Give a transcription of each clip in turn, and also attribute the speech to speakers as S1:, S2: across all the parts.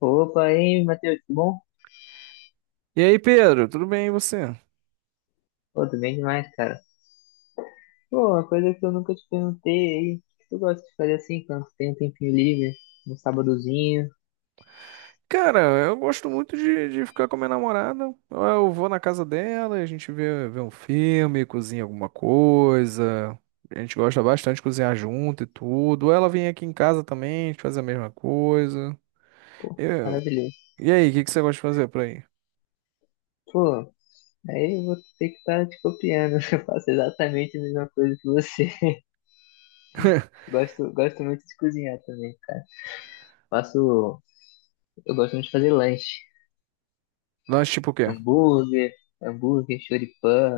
S1: Opa, aí, Matheus, tudo bom?
S2: E aí, Pedro, tudo bem e você?
S1: Pô, tudo bem demais, cara. Pô, uma coisa que eu nunca te perguntei aí, o que tu gosta de fazer assim, quando tu tem um tempinho livre, um sábadozinho?
S2: Cara, eu gosto muito de ficar com a minha namorada. Eu vou na casa dela, a gente vê um filme, cozinha alguma coisa. A gente gosta bastante de cozinhar junto e tudo. Ela vem aqui em casa também, a gente faz a mesma coisa.
S1: Pô,
S2: Eu-
S1: maravilhoso.
S2: E aí, o que que você gosta de fazer por aí?
S1: Pô, aí eu vou ter que estar te copiando, eu faço exatamente a mesma coisa que você. Gosto, gosto muito de cozinhar também, cara. Faço, eu gosto muito de fazer lanche,
S2: Lanche tipo o quê?
S1: hambúrguer, hambúrguer, choripã,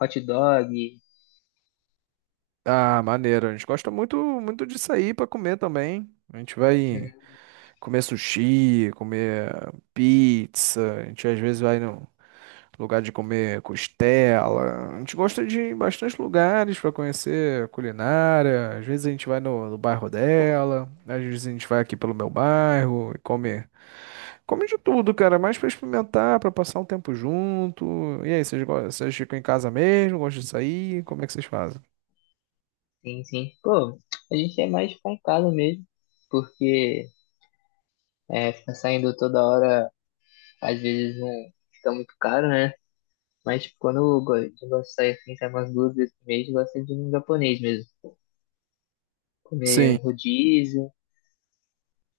S1: hot dog.
S2: Ah, maneiro. A gente gosta muito, muito de sair pra comer também. A gente vai comer sushi, comer pizza. A gente às vezes vai no. Lugar de comer costela. A gente gosta de ir em bastante lugares para conhecer culinária. Às vezes a gente vai no bairro dela, às vezes a gente vai aqui pelo meu bairro e come, come de tudo, cara, mais para experimentar, para passar um tempo junto. E aí, vocês, vocês ficam em casa mesmo? Gostam de sair? Como é que vocês fazem?
S1: Sim, sim. Pô, a gente é mais pancada mesmo, porque é, ficar saindo toda hora, às vezes não fica muito caro, né? Mas tipo, quando eu gosto de sair assim, sai umas duas vezes por mês, eu gosto de ir num japonês mesmo. Comer um
S2: Sim,
S1: rodízio,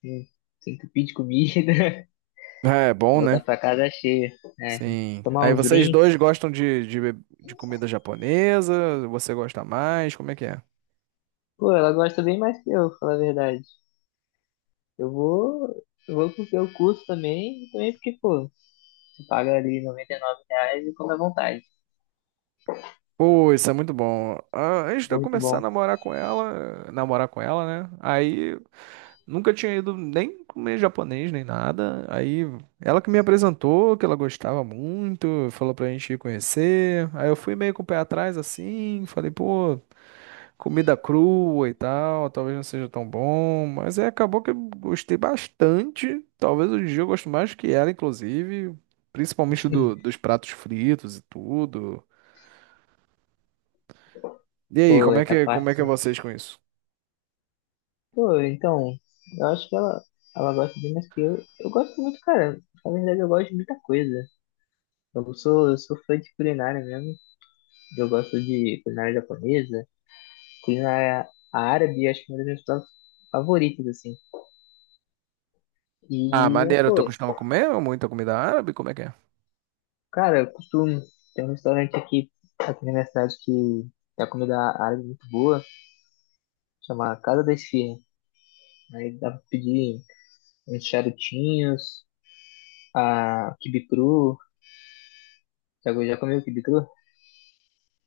S1: um- se entupir de comida,
S2: é bom,
S1: voltar
S2: né?
S1: pra casa cheia, né?
S2: Sim.
S1: Tomar
S2: Aí
S1: uns
S2: vocês
S1: drinks.
S2: dois gostam de de comida japonesa? Você gosta mais? Como é que é?
S1: Pô, ela gosta bem mais que eu, falar a verdade. Eu vou porque eu curso também, e também porque, pô, você paga ali R$99 e come à vontade.
S2: Pô, isso é muito bom. Ah, antes de eu
S1: Muito
S2: começar a
S1: bom.
S2: namorar com ela, né? Aí nunca tinha ido nem comer japonês nem nada. Aí ela que me apresentou, que ela gostava muito, falou pra gente ir conhecer. Aí eu fui meio com o pé atrás assim, falei, pô, comida crua e tal, talvez não seja tão bom, mas aí acabou que eu gostei bastante. Talvez hoje em dia eu gosto mais que ela, inclusive, principalmente dos pratos fritos e tudo. E aí,
S1: Pô, essa
S2: como é que é
S1: parte.
S2: vocês com isso?
S1: Pô, então, eu acho que ela gosta de mais que eu. Eu gosto muito, cara. Na verdade, eu gosto de muita coisa. Eu sou fã de culinária mesmo. Eu gosto de culinária japonesa, culinária árabe, acho que é uma das minhas pratos favoritas, assim.
S2: Ah,
S1: E, é,
S2: maneiro, tu
S1: pô,
S2: costuma comer muita comida árabe? Como é que é?
S1: cara, eu costumo. Tem um restaurante aqui, na minha cidade que é a comida árabe muito boa, chama Casa da Esfirra. Aí dá pra pedir uns charutinhos, a quibe cru. Já, já comeu quibe cru?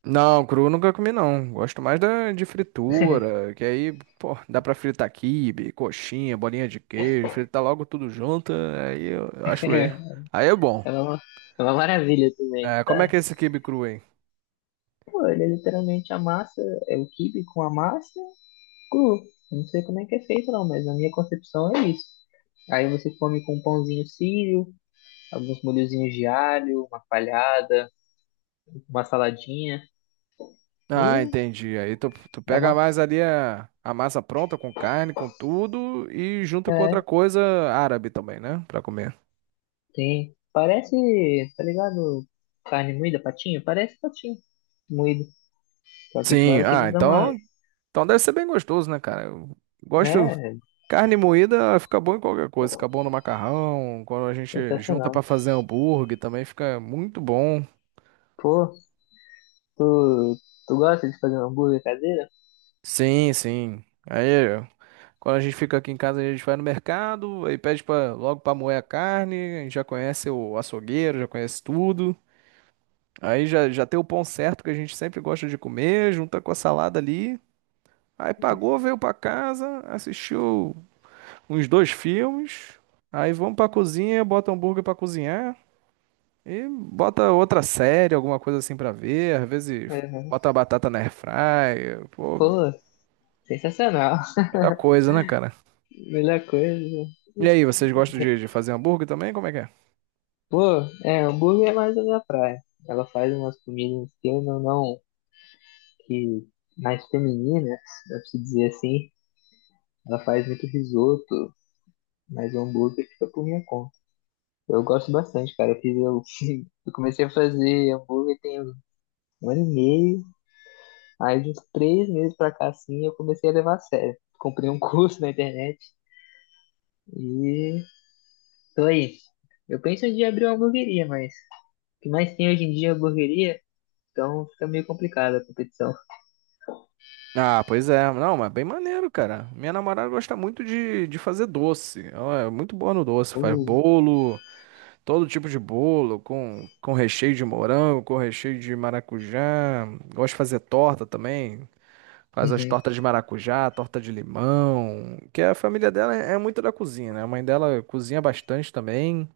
S2: Não, cru nunca comi não. Gosto mais da, de fritura, que aí, pô, dá pra fritar quibe, coxinha, bolinha de queijo, fritar logo tudo junto, aí eu acho bem. Aí é bom.
S1: é, uma, é uma maravilha também,
S2: É,
S1: tá?
S2: como é que é esse quibe cru aí?
S1: Pô, ele é literalmente amassa, é o quibe com a massa cru. Eu não sei como é que é feito não, mas na minha concepção é isso. Aí você come com um pãozinho sírio, alguns molhozinhos de alho, uma palhada, uma saladinha.
S2: Ah,
S1: E
S2: entendi. Aí tu, tu
S1: é
S2: pega
S1: uma.
S2: mais ali a massa pronta com carne, com tudo, e junta com outra
S1: É,
S2: coisa árabe também, né? Pra comer.
S1: tem. Parece, tá ligado? Carne moída, patinho? Parece patinho moído. Só que
S2: Sim,
S1: claro que
S2: ah,
S1: eles dão uma.
S2: então então deve ser bem gostoso, né, cara? Eu gosto.
S1: É,
S2: Carne moída fica bom em qualquer coisa. Fica bom no macarrão. Quando a gente junta pra
S1: sensacional.
S2: fazer hambúrguer também fica muito bom.
S1: Pô, tu gosta de fazer um hambúrguer caseiro?
S2: Sim, sim. Aí, quando a gente fica aqui em casa, a gente vai no mercado, aí pede pra, logo pra moer a carne. A gente já conhece o açougueiro, já conhece tudo. Aí já, já tem o pão certo que a gente sempre gosta de comer, junta com a salada ali. Aí pagou, veio pra casa, assistiu uns dois filmes, aí vamos pra cozinha, bota hambúrguer pra cozinhar e bota outra série, alguma coisa assim pra ver. Às vezes
S1: Uhum.
S2: bota a batata na airfryer, pô,
S1: Pô, sensacional.
S2: muita coisa, né, cara?
S1: Melhor coisa.
S2: E aí, vocês gostam de fazer hambúrguer também? Como é que é?
S1: Pô, é, hambúrguer é mais a minha praia. Ela faz umas comidas que eu não, não que mais femininas, dá pra se dizer assim. Ela faz muito risoto, mas o hambúrguer fica por minha conta. Eu gosto bastante, cara. Eu comecei a fazer hambúrguer tem um ano e meio. Aí de uns 3 meses pra cá assim eu comecei a levar a sério. Comprei um curso na internet e dois. Eu penso em abrir uma hamburgueria, mas o que mais tem hoje em dia é hamburgueria, então fica meio complicada a competição.
S2: Ah, pois é. Não, mas bem maneiro, cara. Minha namorada gosta muito de fazer doce. Ela é muito boa no doce. Faz
S1: Uh,
S2: bolo, todo tipo de bolo, com recheio de morango, com recheio de maracujá. Gosta de fazer torta também. Faz as
S1: uhum.
S2: tortas de maracujá, torta de limão, que a família dela é muito da cozinha, né? A mãe dela cozinha bastante também.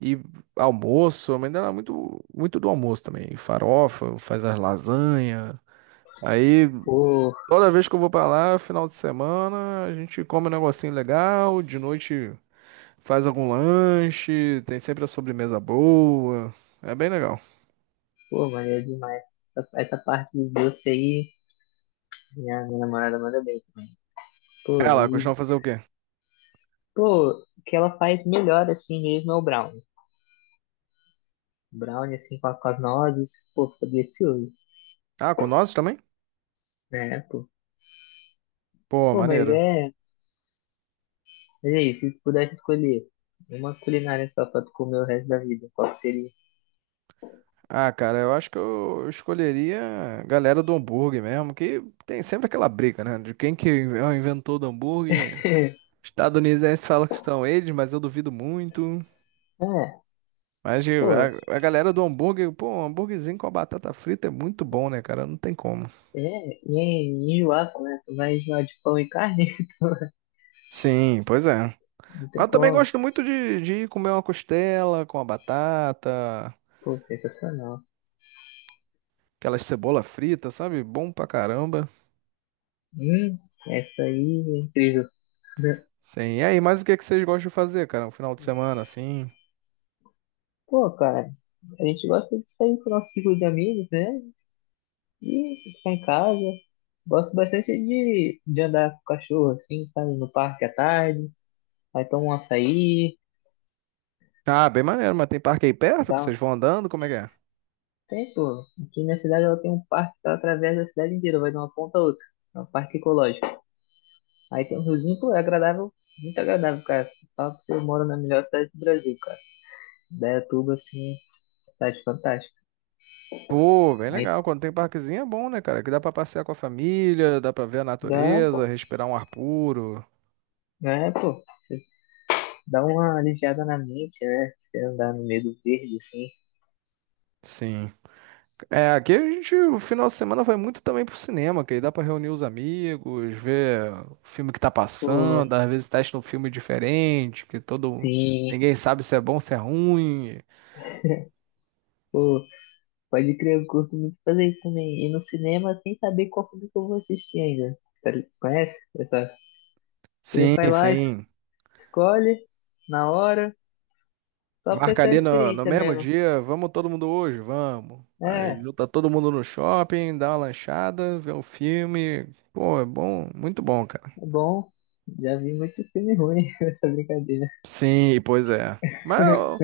S2: E almoço, a mãe dela é muito, muito do almoço também. E farofa, faz as lasanha. Aí,
S1: Pô,
S2: toda vez que eu vou pra lá, final de semana, a gente come um negocinho legal, de noite faz algum lanche, tem sempre a sobremesa boa. É bem legal.
S1: pô, maneiro demais. Essa parte do doce aí, minha namorada manda bem também. Pô,
S2: Ela
S1: e,
S2: costuma fazer o quê?
S1: pô, o que ela faz melhor assim mesmo é o brownie. Brownie assim com, com as nozes, pô, fica delicioso,
S2: Ah, com nós também?
S1: né, pô.
S2: Pô,
S1: Pô, mas
S2: maneiro.
S1: é, mas é isso, se tu pudesse escolher uma culinária só pra tu comer o resto da vida, qual que seria?
S2: Ah, cara, eu acho que eu escolheria a galera do hambúrguer mesmo, que tem sempre aquela briga, né? De quem que é o inventor do hambúrguer. Estadunidenses fala que são eles, mas eu duvido muito.
S1: É, pô,
S2: A, a galera do hambúrguer, pô, um hambúrguerzinho com a batata frita é muito bom, né, cara? Não tem como.
S1: é, e é enjoaça, né? Tu vai enjoar de pão e carne?
S2: Sim, pois é.
S1: Não
S2: Mas
S1: tem
S2: eu também
S1: como.
S2: gosto muito de ir comer uma costela com a batata,
S1: Pô, sensacional.
S2: aquelas cebola frita, sabe? Bom pra caramba.
S1: Hum, essa aí é incrível.
S2: Sim, e aí, mas o que que vocês gostam de fazer, cara? Um final de semana assim?
S1: Pô, cara, a gente gosta de sair com o nosso ciclo de amigos, né? E ficar em casa. Gosto bastante de andar com o cachorro, assim, sabe? No parque à tarde. Aí toma um açaí.
S2: Ah, bem maneiro, mas tem parque aí perto que
S1: Dá um...
S2: vocês vão andando? Como é que é?
S1: Tem, pô. Aqui na cidade ela tem um parque que ela atravessa a cidade inteira, vai de uma ponta a outra. É um parque ecológico. Aí tem um riozinho, pô, é agradável, muito agradável, cara. Fala pra você, eu moro na melhor cidade do Brasil, cara. Indaiatuba, assim, cidade fantástica.
S2: Pô, bem
S1: Aí
S2: legal. Quando tem parquezinho é bom, né, cara? Que dá pra passear com a família, dá pra ver a
S1: dá,
S2: natureza, respirar um ar puro.
S1: né, pô, você dá uma aliviada na mente, né? Você andar no meio do verde, assim,
S2: Sim. É, aqui a gente, o final de semana vai muito também pro cinema, que aí dá pra reunir os amigos, ver o filme que tá
S1: pô,
S2: passando, às vezes testa um filme diferente, que todo...
S1: sim,
S2: Ninguém sabe se é bom, se é ruim.
S1: pô, pode crer, eu curto muito fazer isso também. Ir no cinema sem saber qual filme que eu vou assistir ainda. Conhece? Essa, você
S2: Sim,
S1: vai lá,
S2: sim.
S1: escolhe, na hora, só pra
S2: Marca
S1: ter a
S2: ali no
S1: experiência
S2: mesmo
S1: mesmo.
S2: dia, vamos todo mundo hoje, vamos. Aí
S1: É.
S2: junta todo mundo no shopping, dá uma lanchada, vê um filme. Pô, é bom, muito bom, cara.
S1: É bom. Já vi muito filme ruim nessa brincadeira.
S2: Sim, pois é.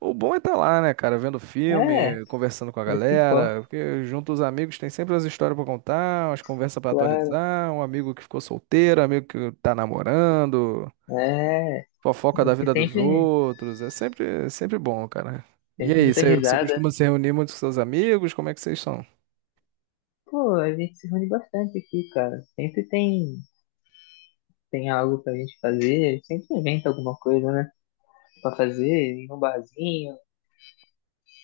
S2: O bom é estar lá, né, cara, vendo
S1: É,
S2: filme,
S1: é
S2: conversando com a
S1: isso que importa,
S2: galera, porque junto os amigos tem sempre as histórias pra contar, umas conversas pra
S1: claro.
S2: atualizar, um amigo que ficou solteiro, um amigo que tá namorando.
S1: É,
S2: Fofoca
S1: é
S2: da
S1: que
S2: vida dos
S1: sempre,
S2: outros. É sempre bom, cara. E
S1: sempre
S2: aí,
S1: muita
S2: você
S1: risada.
S2: costuma se reunir muito com seus amigos? Como é que vocês são?
S1: Pô, a gente se reúne bastante aqui, cara. Sempre tem algo pra gente fazer, sempre inventa alguma coisa, né? Pra fazer, ir num barzinho.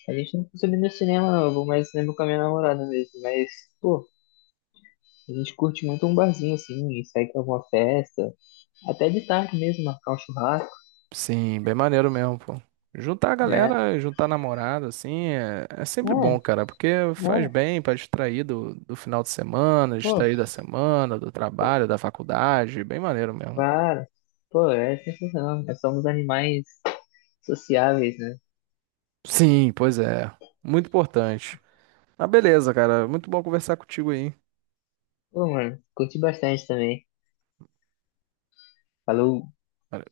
S1: A gente não costuma ir no cinema, não. Eu vou mais no cinema com a minha namorada mesmo. Mas, pô, a gente curte muito um barzinho assim, e sai pra alguma festa. Até de tarde mesmo, marcar um churrasco,
S2: Sim, bem maneiro mesmo, pô. Juntar a
S1: né?
S2: galera, juntar namorada, assim, é, é sempre bom,
S1: É,
S2: cara, porque faz
S1: é,
S2: bem pra distrair do final de semana,
S1: pô.
S2: distrair da semana, do trabalho, da faculdade, bem maneiro mesmo.
S1: Claro. Pô, é sensacional. Nós somos animais sociáveis, né?
S2: Sim, pois é, muito importante. Ah, beleza, cara, muito bom conversar contigo aí.
S1: Pô, mano, curti bastante também. Falou.